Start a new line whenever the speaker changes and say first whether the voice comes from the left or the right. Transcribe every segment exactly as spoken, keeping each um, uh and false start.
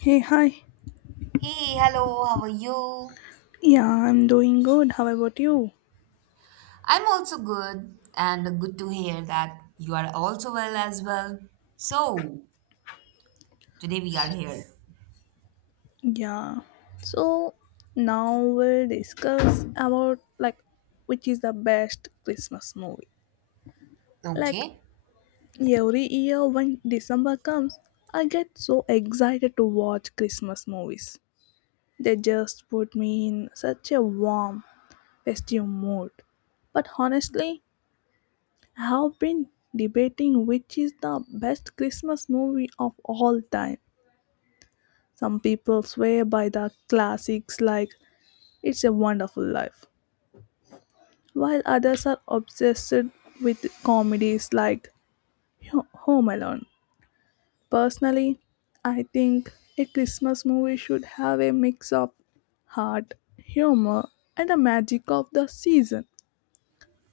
left: Hey, hi.
right: Hey, hello, how are you?
left: Yeah, I'm doing good. How about you?
right: I'm also good, and good to hear that you are also well as well. So, today we are here.
left: Yeah. So now we'll discuss about like which is the best Christmas movie. Like
right: Okay.
left: every year when December comes, I get so excited to watch Christmas movies. They just put me in such a warm, festive mood. But honestly, I have been debating which is the best Christmas movie of all time. Some people swear by the classics like It's a Wonderful Life, while others are obsessed with comedies like Ho- Home Alone. Personally, I think a Christmas movie should have a mix of heart, humor, and the magic of the season.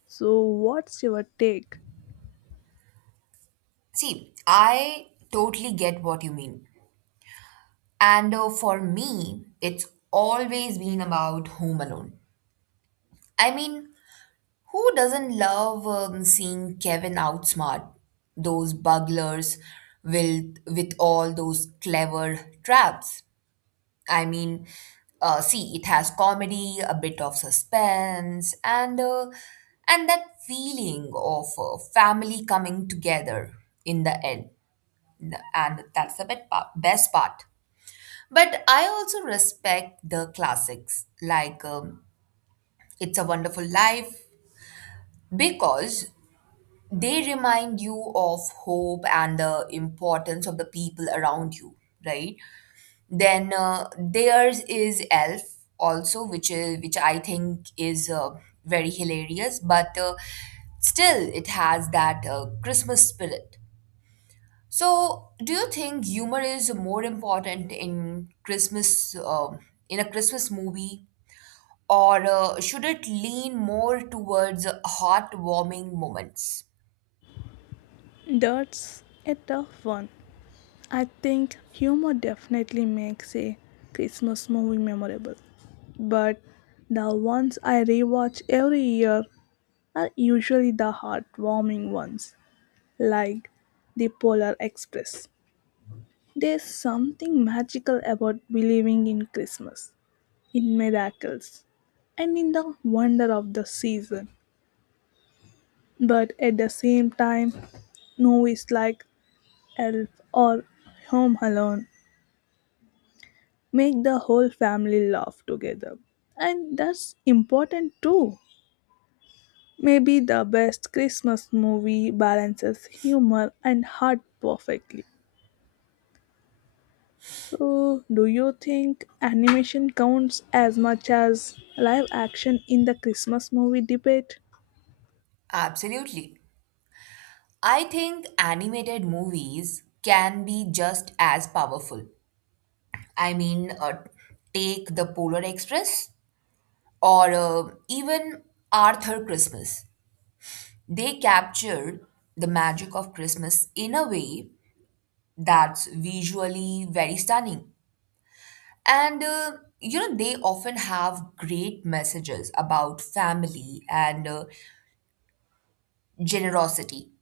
left: So, what's your take?
right: See, I totally get what you mean. And uh, For me, it's always been about Home Alone. I mean, who doesn't love um, seeing Kevin outsmart those burglars with, with all those clever traps? I mean, uh, see, it has comedy, a bit of suspense, and uh, and that feeling of uh, family coming together in the end, and that's the best part. Best part. But I also respect the classics like um, "It's a Wonderful Life" because they remind you of hope and the importance of the people around you, right? Then uh, theirs is Elf also, which is which I think is uh, very hilarious, but uh, still it has that uh, Christmas spirit. So, do you think humor is more important in Christmas um in a Christmas movie, or uh, should it lean more towards heartwarming moments?
left: That's a tough one. I think humor definitely makes a Christmas movie memorable, but the ones I rewatch every year are usually the heartwarming ones, like The Polar Express. There's something magical about believing in Christmas, in miracles, and in the wonder of the season. But at the same time, movies like Elf or Home Alone make the whole family laugh together. And that's important too. Maybe the best Christmas movie balances humor and heart perfectly. So, do you think animation counts as much as live action in the Christmas movie debate?
right: Absolutely. I think animated movies can be just as powerful. I mean, uh, Take the Polar Express or uh, even Arthur Christmas. They captured the magic of Christmas in a way that's visually very stunning. And, uh, you know, they often have great messages about family and uh, generosity.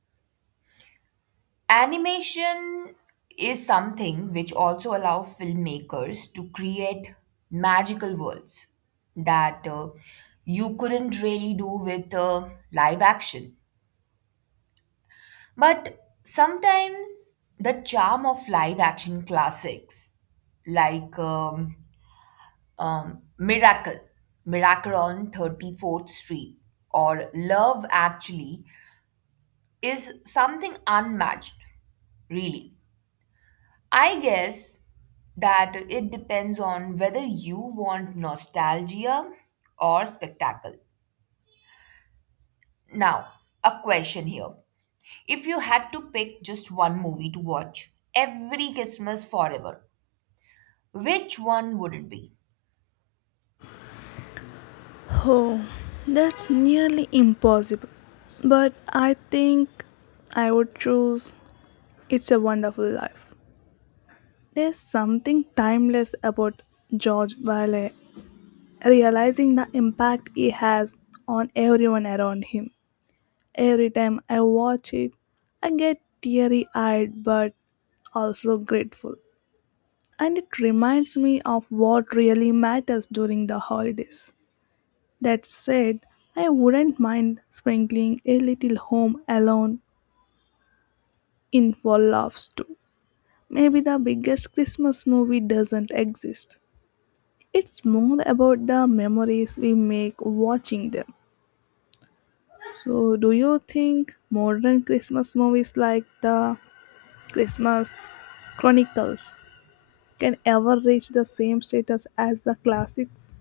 right: Animation is something which also allow filmmakers to create magical worlds that uh, you couldn't really do with uh, live action. But sometimes the charm of live action classics like um, um, Miracle, Miracle on thirty-fourth Street, or Love Actually is something unmatched, really. I guess that it depends on whether you want nostalgia or spectacle. Now, a question here. If you had to pick just one movie to watch every Christmas forever, which one would it be?
left: Oh, that's nearly impossible. But I think I would choose It's a Wonderful Life. There's something timeless about George Bailey realizing the impact it has on everyone around him. Every time I watch it, I get teary eyed but also grateful. And it reminds me of what really matters during the holidays. That said, I wouldn't mind sprinkling a little Home Alone in for laughs too. Maybe the biggest Christmas movie doesn't exist. It's more about the memories we make watching them. So, do you think modern Christmas movies like the Christmas Chronicles can ever reach the same status as the classics?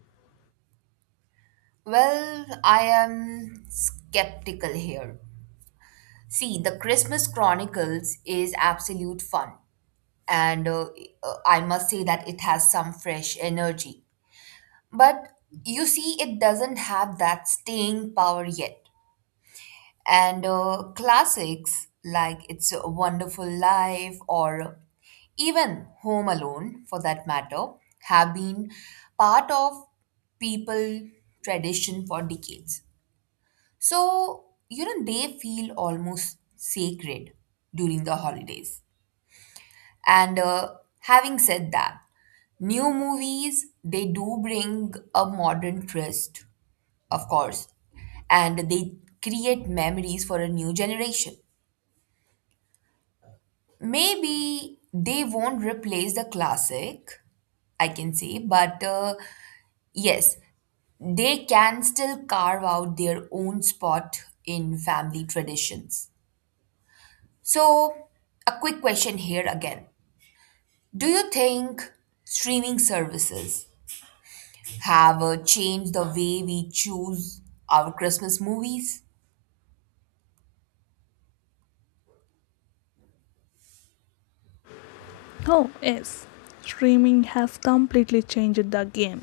right: Well, I am skeptical here. See, The Christmas Chronicles is absolute fun, and uh, uh, I must say that it has some fresh energy. But you see, it doesn't have that staying power yet. And uh, classics like It's a Wonderful Life or even Home Alone, for that matter, have been part of people tradition for decades. So, you know, they feel almost sacred during the holidays. And uh, having said that, new movies, they do bring a modern twist of course, and they create memories for a new generation. Maybe they won't replace the classic, I can say, but uh, yes, they can still carve out their own spot in family traditions. So, a quick question here again. Do you think streaming services have uh, changed the way we choose our Christmas movies?
left: Oh, yes. Streaming has completely changed the game.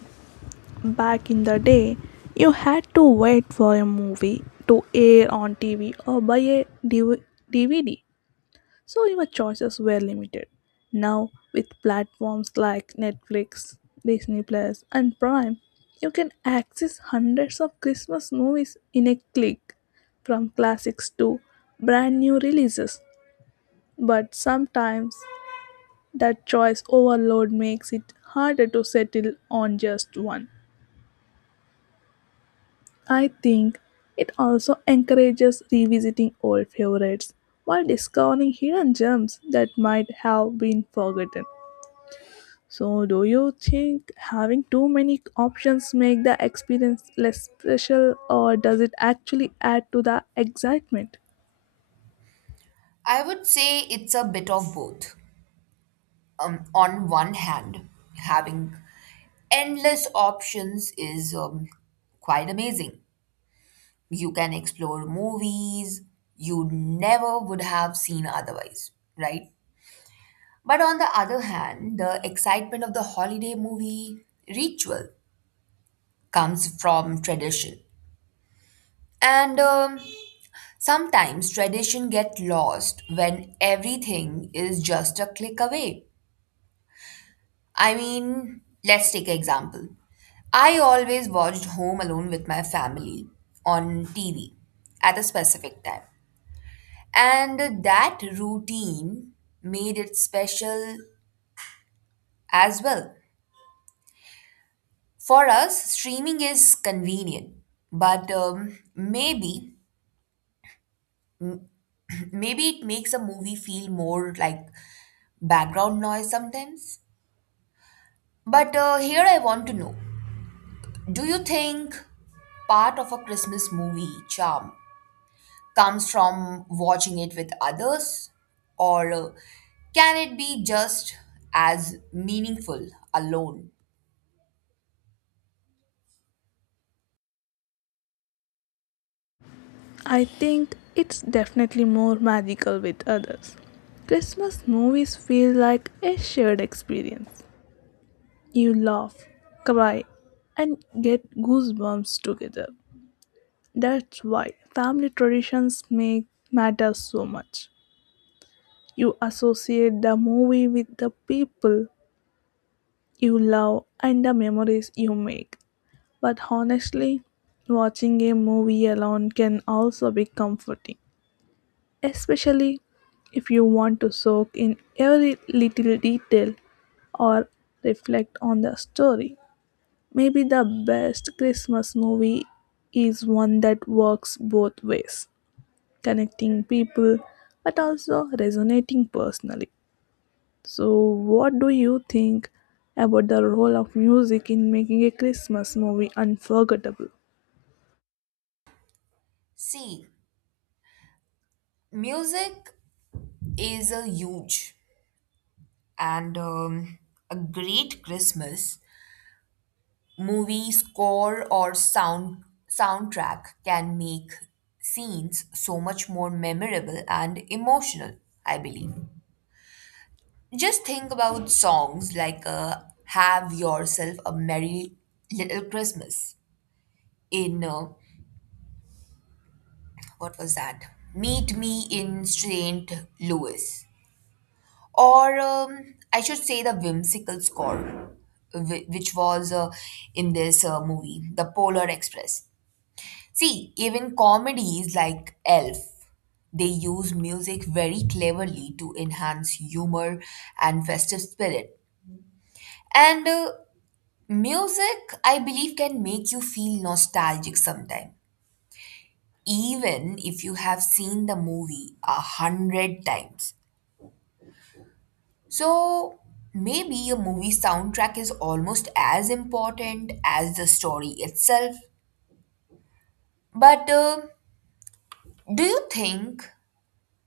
left: Back in the day, you had to wait for a movie to air on T V or buy a D V D, so your choices were limited. Now, with platforms like Netflix, Disney Plus, and Prime, you can access hundreds of Christmas movies in a click, from classics to brand new releases. But sometimes that choice overload makes it harder to settle on just one. I think it also encourages revisiting old favorites while discovering hidden gems that might have been forgotten. So, do you think having too many options make the experience less special, or does it actually add to the excitement?
right: I would say it's a bit of both. Um, on one hand, having endless options is um, quite amazing. You can explore movies you never would have seen otherwise, right? But on the other hand, the excitement of the holiday movie ritual comes from tradition. And um, sometimes tradition get lost when everything is just a click away. I mean, let's take an example. I always watched Home Alone with my family on T V at a specific time. And that routine made it special as well. For us, streaming is convenient, but um, maybe maybe it makes a movie feel more like background noise sometimes. But uh, Here I want to know, do you think part of a Christmas movie charm comes from watching it with others, or uh, can it be just as meaningful alone?
left: I think it's definitely more magical with others. Christmas movies feel like a shared experience. You laugh, cry, and get goosebumps together. That's why family traditions make matter so much. You associate the movie with the people you love and the memories you make. But honestly, watching a movie alone can also be comforting, especially if you want to soak in every little detail or reflect on the story. Maybe the best Christmas movie is one that works both ways, connecting people but also resonating personally. So, what do you think about the role of music in making a Christmas movie unforgettable?
right: See, music is a huge and um, a great Christmas movie score or sound soundtrack can make scenes so much more memorable and emotional, I believe. Just think about songs like uh, Have Yourself a Merry Little Christmas in uh, what was that? Meet Me in Saint Louis, or um, I should say the whimsical score, whi- which was uh, in this uh, movie, The Polar Express. See, even comedies like Elf, they use music very cleverly to enhance humor and festive spirit. And uh, music, I believe, can make you feel nostalgic sometimes even if you have seen the movie a hundred times. So maybe a movie soundtrack is almost as important as the story itself. But uh, Do you think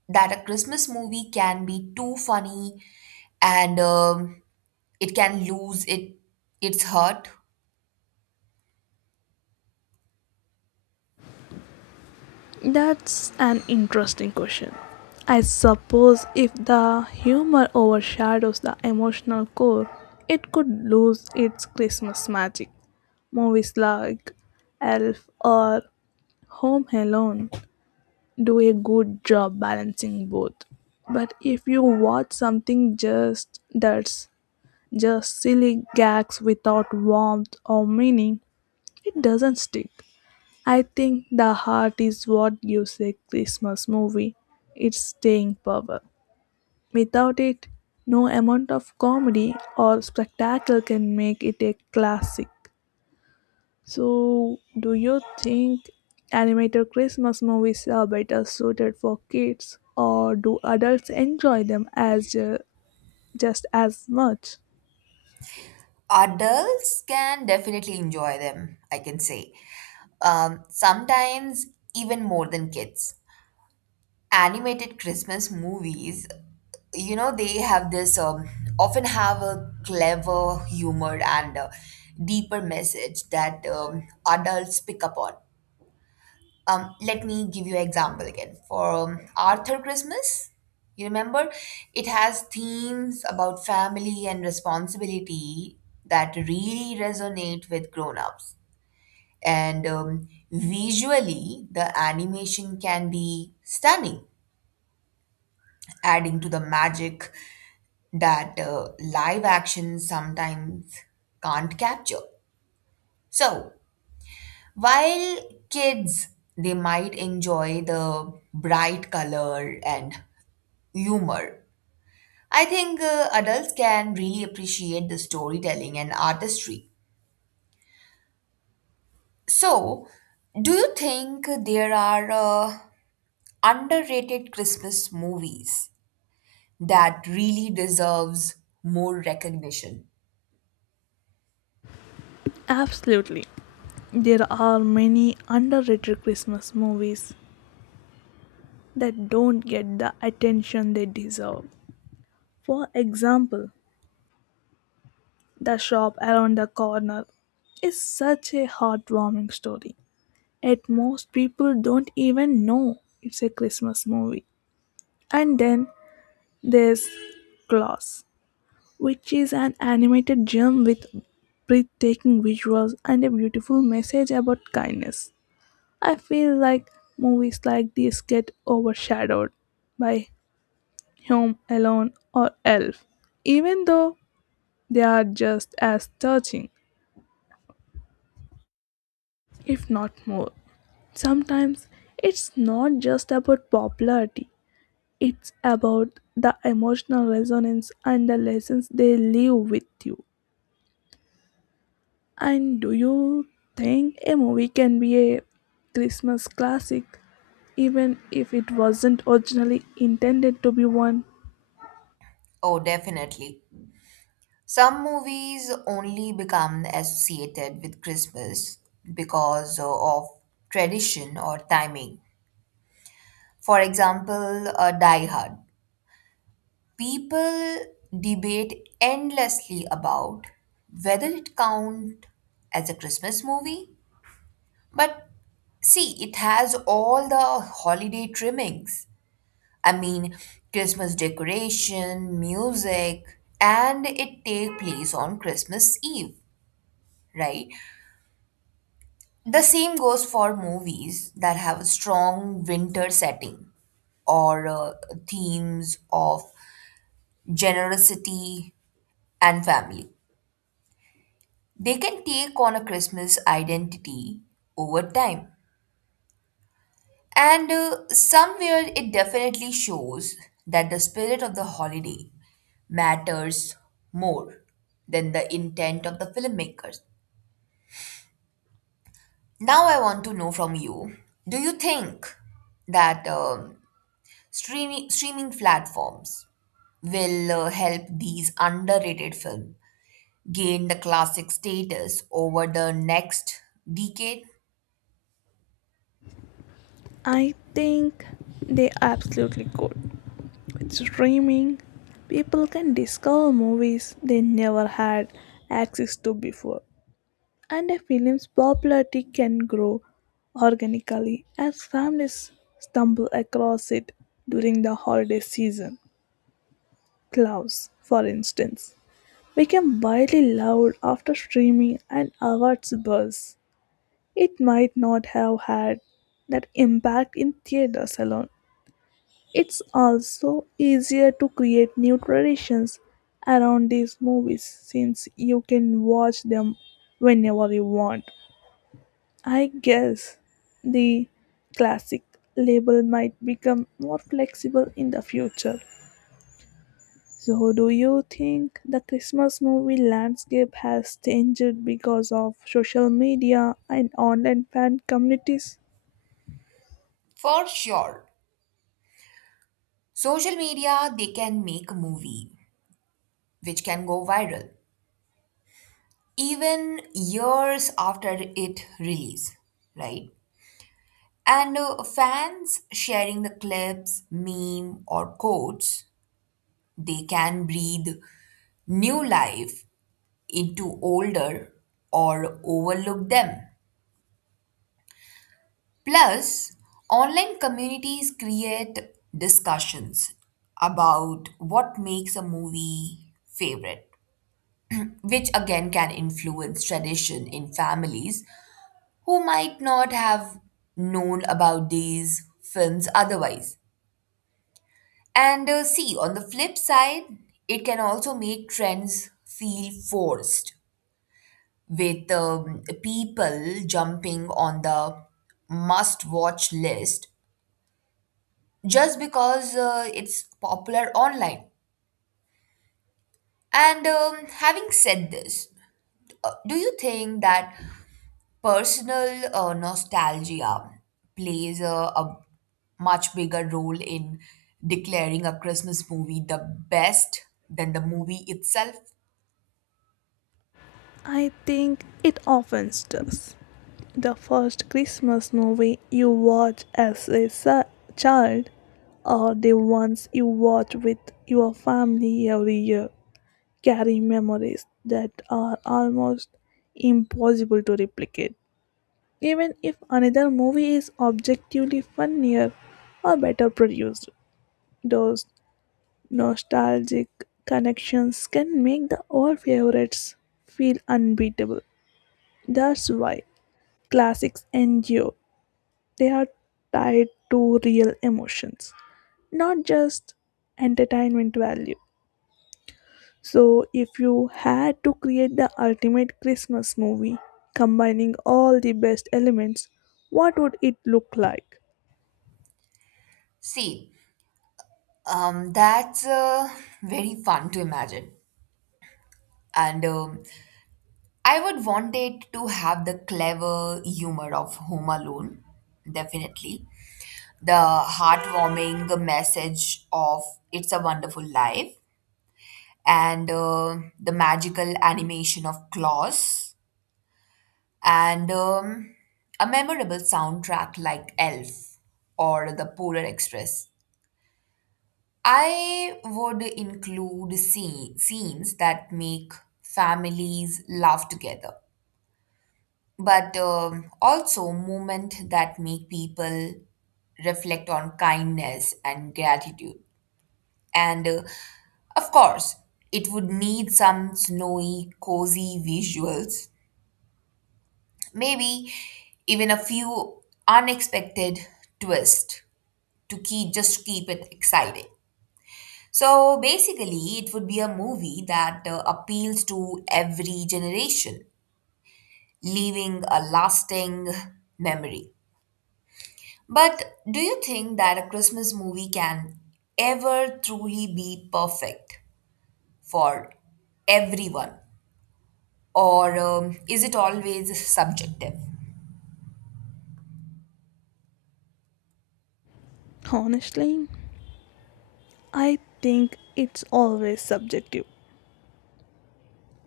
right: that a Christmas movie can be too funny and um it can lose it its heart?
left: That's an interesting question. I suppose if the humor overshadows the emotional core, it could lose its Christmas magic. Movies like Elf or Home Alone do a good job balancing both. But if you watch something just that's just silly gags without warmth or meaning, it doesn't stick. I think the heart is what gives a Christmas movie its staying power. Without it, no amount of comedy or spectacle can make it a classic. So, do you think animated Christmas movies are better suited for kids, or do adults enjoy them as uh, just as much?
right: Adults can definitely enjoy them, I can say. Um, sometimes even more than kids. Animated Christmas movies, you know, they have this um, often have a clever humor and a deeper message that um, adults pick up on. Um, let me give you an example again. For um, Arthur Christmas, you remember, it has themes about family and responsibility that really resonate with grown-ups. And um, visually, the animation can be stunning, adding to the magic that uh, live action sometimes can't capture. So, while kids, they might enjoy the bright color and humor, I think uh, adults can really appreciate the storytelling and artistry. So, do you think there are uh, underrated Christmas movies that really deserves more recognition?
left: Absolutely. There are many underrated Christmas movies that don't get the attention they deserve. For example, The Shop Around the Corner is such a heartwarming story. Yet most people don't even know it's a Christmas movie. And then there's Claus, which is an animated gem with breathtaking visuals and a beautiful message about kindness. I feel like movies like these get overshadowed by Home Alone or Elf, even though they are just as touching, if not more. Sometimes it's not just about popularity, it's about the emotional resonance and the lessons they leave with you. And do you think a movie can be a Christmas classic even if it wasn't originally intended to be one?
right: Oh, definitely. Some movies only become associated with Christmas because of tradition or timing. For example, uh, Die Hard. People debate endlessly about whether it count as a Christmas movie, but see, it has all the holiday trimmings. I mean, Christmas decoration, music, and it take place on Christmas Eve, right? The same goes for movies that have a strong winter setting or uh, themes of generosity and family. They can take on a Christmas identity over time. And uh, somewhere it definitely shows that the spirit of the holiday matters more than the intent of the filmmakers. Now, I want to know from you, do you think that um Streaming, streaming platforms will uh, help these underrated films gain the classic status over the next decade?
left: I think they absolutely could. With streaming, people can discover movies they never had access to before, and a film's popularity can grow organically as families stumble across it during the holiday season. Klaus, for instance, became widely loved after streaming and awards buzz. It might not have had that impact in theaters alone. It's also easier to create new traditions around these movies since you can watch them whenever you want. I guess the classic label might become more flexible in the future. So, do you think the Christmas movie landscape has changed because of social media and online fan communities?
right: For sure. Social media, they can make a movie which can go viral even years after it release, right? And uh, fans sharing the clips, meme or quotes, they can breathe new life into older or overlook them. Plus, online communities create discussions about what makes a movie favorite, which again can influence tradition in families who might not have known about these films otherwise. And uh, See, on the flip side, it can also make trends feel forced with um, people jumping on the must watch list just because uh, it's popular online. And um, having said this, uh, do you think that personal uh, nostalgia plays a, a much bigger role in declaring a Christmas movie the best than the movie itself?
left: I think it often does. The first Christmas movie you watched as a sa- child, or the ones you watch with your family every year, carry memories that are almost impossible to replicate, even if another movie is objectively funnier or better produced. Those nostalgic connections can make the old favorites feel unbeatable. That's why classics endure. They are tied to real emotions, not just entertainment value. So, if you had to create the ultimate Christmas movie, combining all the best elements, what would it look like?
right: See, um, that's uh, very fun to imagine. And um I would want it to have the clever humor of Home Alone, definitely. The heartwarming message of It's a Wonderful Life, and uh, the magical animation of Claus, and um, a memorable soundtrack like Elf or The Polar Express. I would include scene, scenes that make families laugh together but um, also movement that make people reflect on kindness and gratitude, and uh, of course it would need some snowy cozy visuals, maybe even a few unexpected twists to keep just keep it exciting. So basically it would be a movie that uh, appeals to every generation, leaving a lasting memory. But do you think that a Christmas movie can ever truly be perfect for everyone? Or um, is it always subjective?
left: Honestly, I think it's always subjective.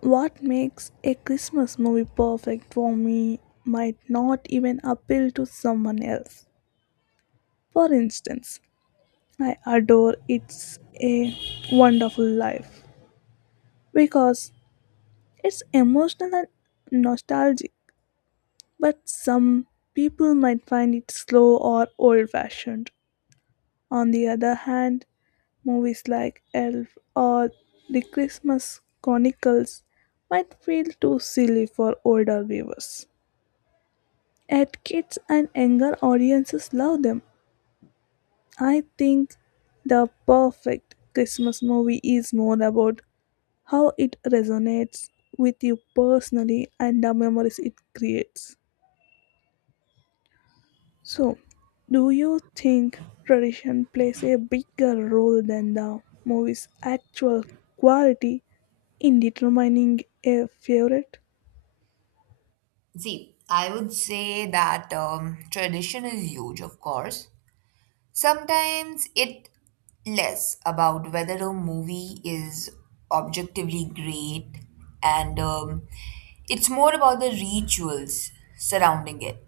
left: What makes a Christmas movie perfect for me might not even appeal to someone else. For instance, I adore It's a Wonderful Life because it's emotional and nostalgic, but some people might find it slow or old fashioned. On the other hand, movies like Elf or The Christmas Chronicles might feel too silly for older viewers. Yet kids and younger audiences love them. I think the perfect Christmas movie is more about how it resonates with you personally and the memories it creates. So, do you think tradition plays a bigger role than the movie's actual quality in determining a favorite?
right: See, I would say that um, tradition is huge, of course. Sometimes it less about whether a movie is objectively great and um, it's more about the rituals surrounding it.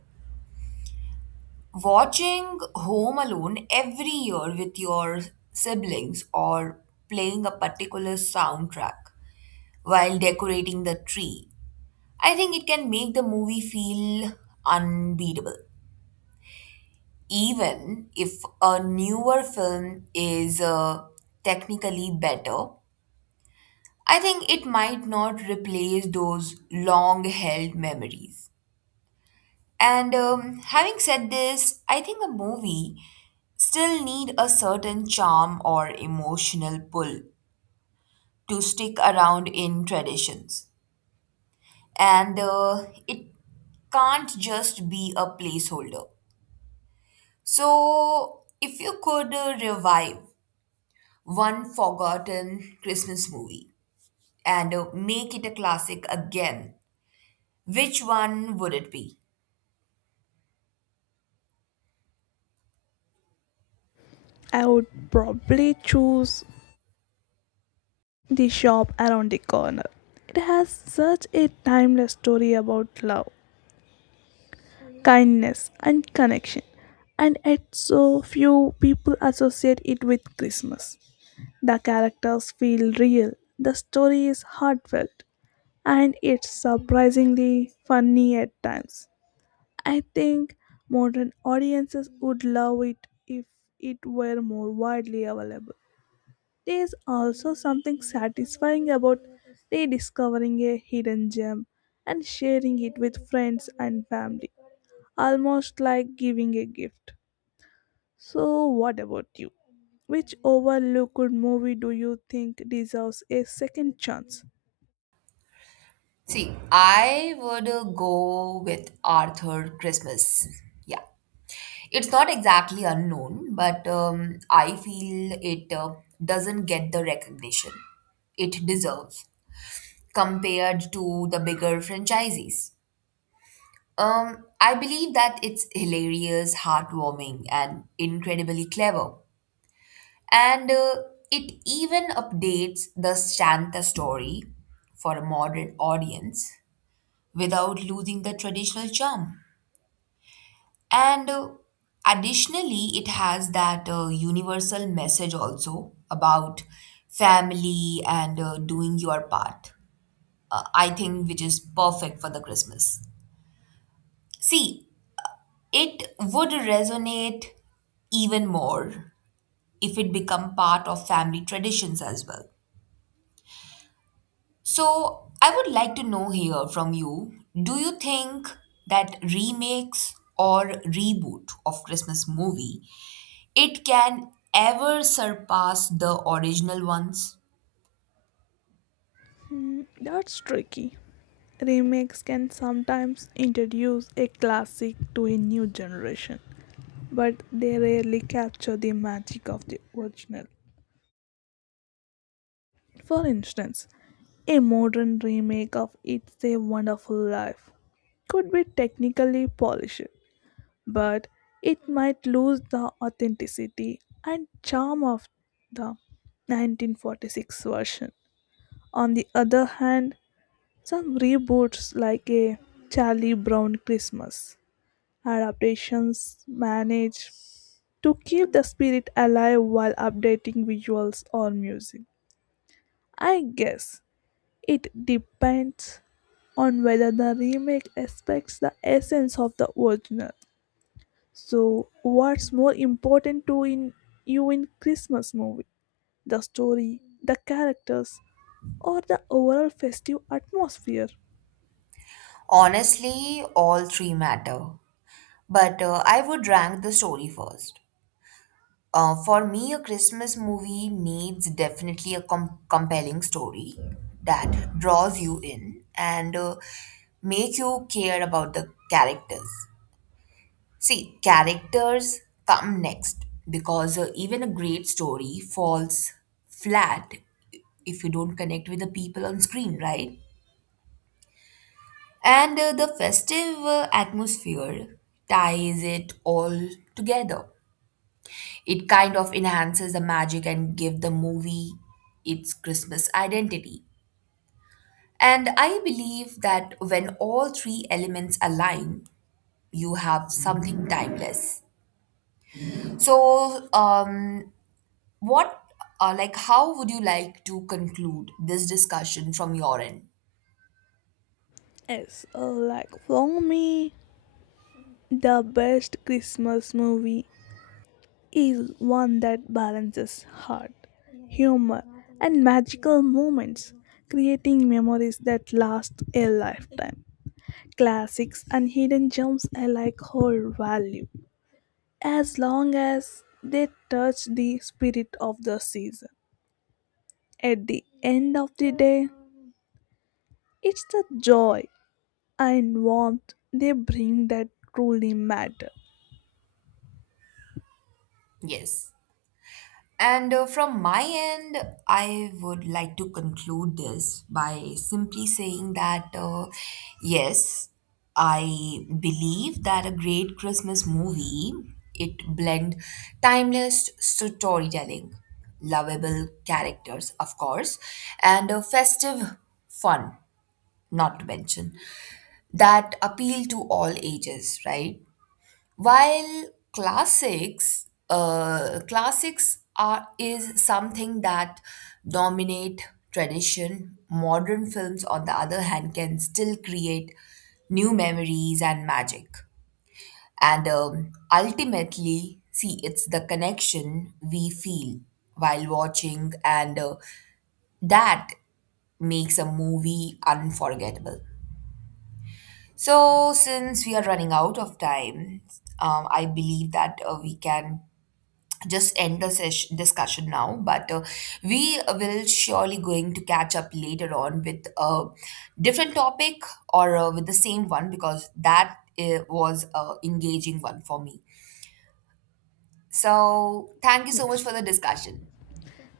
right: Watching Home Alone every year with your siblings or playing a particular soundtrack while decorating the tree, I think it can make the movie feel unbeatable. Even if a newer film is uh, technically better, I think it might not replace those long held memories. And um, having said this, I think a movie still need a certain charm or emotional pull to stick around in traditions. And uh, it can't just be a placeholder. So, if you could uh, revive one forgotten Christmas movie and uh, make it a classic again, which one would it be?
left: I would probably choose The Shop Around the Corner. It has such a timeless story about love, kindness, and connection, and yet so few people associate it with Christmas. The characters feel real, the story is heartfelt, and it's surprisingly funny at times. I think modern audiences would love it if it were more widely available. There is also something satisfying about rediscovering a hidden gem and sharing it with friends and family, almost like giving a gift. So, what about you? Which overlooked movie do you think deserves a second chance?
right: See, I would uh, go with Arthur Christmas. Yeah. It's not exactly unknown, but um, I feel it uh, doesn't get the recognition it deserves compared to the bigger franchises. Um, I believe that it's hilarious, heartwarming, and incredibly clever. And uh, it even updates the Santa story for a modern audience without losing the traditional charm. And uh, additionally, it has that uh, universal message also about family and uh, doing your part, uh, I think, which is perfect for the Christmas. See, it would resonate even more if it become part of family traditions as well. So, I would like to know here from you, do you think that remakes or reboot of Christmas movie it can ever surpass the original ones?
left: Hmm, that's tricky. Remakes can sometimes introduce a classic to a new generation, but they rarely capture the magic of the original. For instance, a modern remake of It's a Wonderful Life could be technically polished, but it might lose the authenticity and charm of the nineteen forty-six version. On the other hand, some reboots like a Charlie Brown Christmas adaptations manage to keep the spirit alive while updating visuals or music. I guess it depends on whether the remake respects the essence of the original. So, what's more important to in you in Christmas movie? The story, the characters, or the overall festive atmosphere?
right: Honestly, all three matter. But uh, I would rank the story first. Uh, for me, a Christmas movie needs definitely a com- compelling story that draws you in and uh, make you care about the characters. See, characters come next because uh, even a great story falls flat if you don't connect with the people on screen, right? And uh, the festive uh, atmosphere ties it all together. It kind of enhances the magic and give the movie its Christmas identity. And I believe that when all three elements align, you have something timeless. So, um, what uh, like how would you like to conclude this discussion from your end?
left: Yes, uh, like for me, the best Christmas movie is one that balances heart, humor, and magical moments, creating memories that last a lifetime. Classics and hidden gems alike hold value as long as they touch the spirit of the season. At the end of the day, it's the joy and warmth they bring that truly matter.
right: Yes, and uh, from my end I would like to conclude this by simply saying that, uh, yes, I believe that a great Christmas movie, it blend timeless storytelling, lovable characters of course, and a festive fun, not to mention that appeal to all ages, right? While classics, uh, classics are is something that dominate tradition. Modern films, on the other hand, can still create new memories and magic. And um, ultimately, see, it's the connection we feel while watching, and uh, that makes a movie unforgettable. So, since we are running out of time, um, I believe that uh, we can just end the session discussion now. But uh, we will surely going to catch up later on with a different topic or uh, with the same one because that uh, was a engaging one for me. So, thank you so much
left: Yes.
right: for the discussion.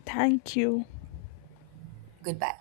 left: Thank you.
right: Goodbye.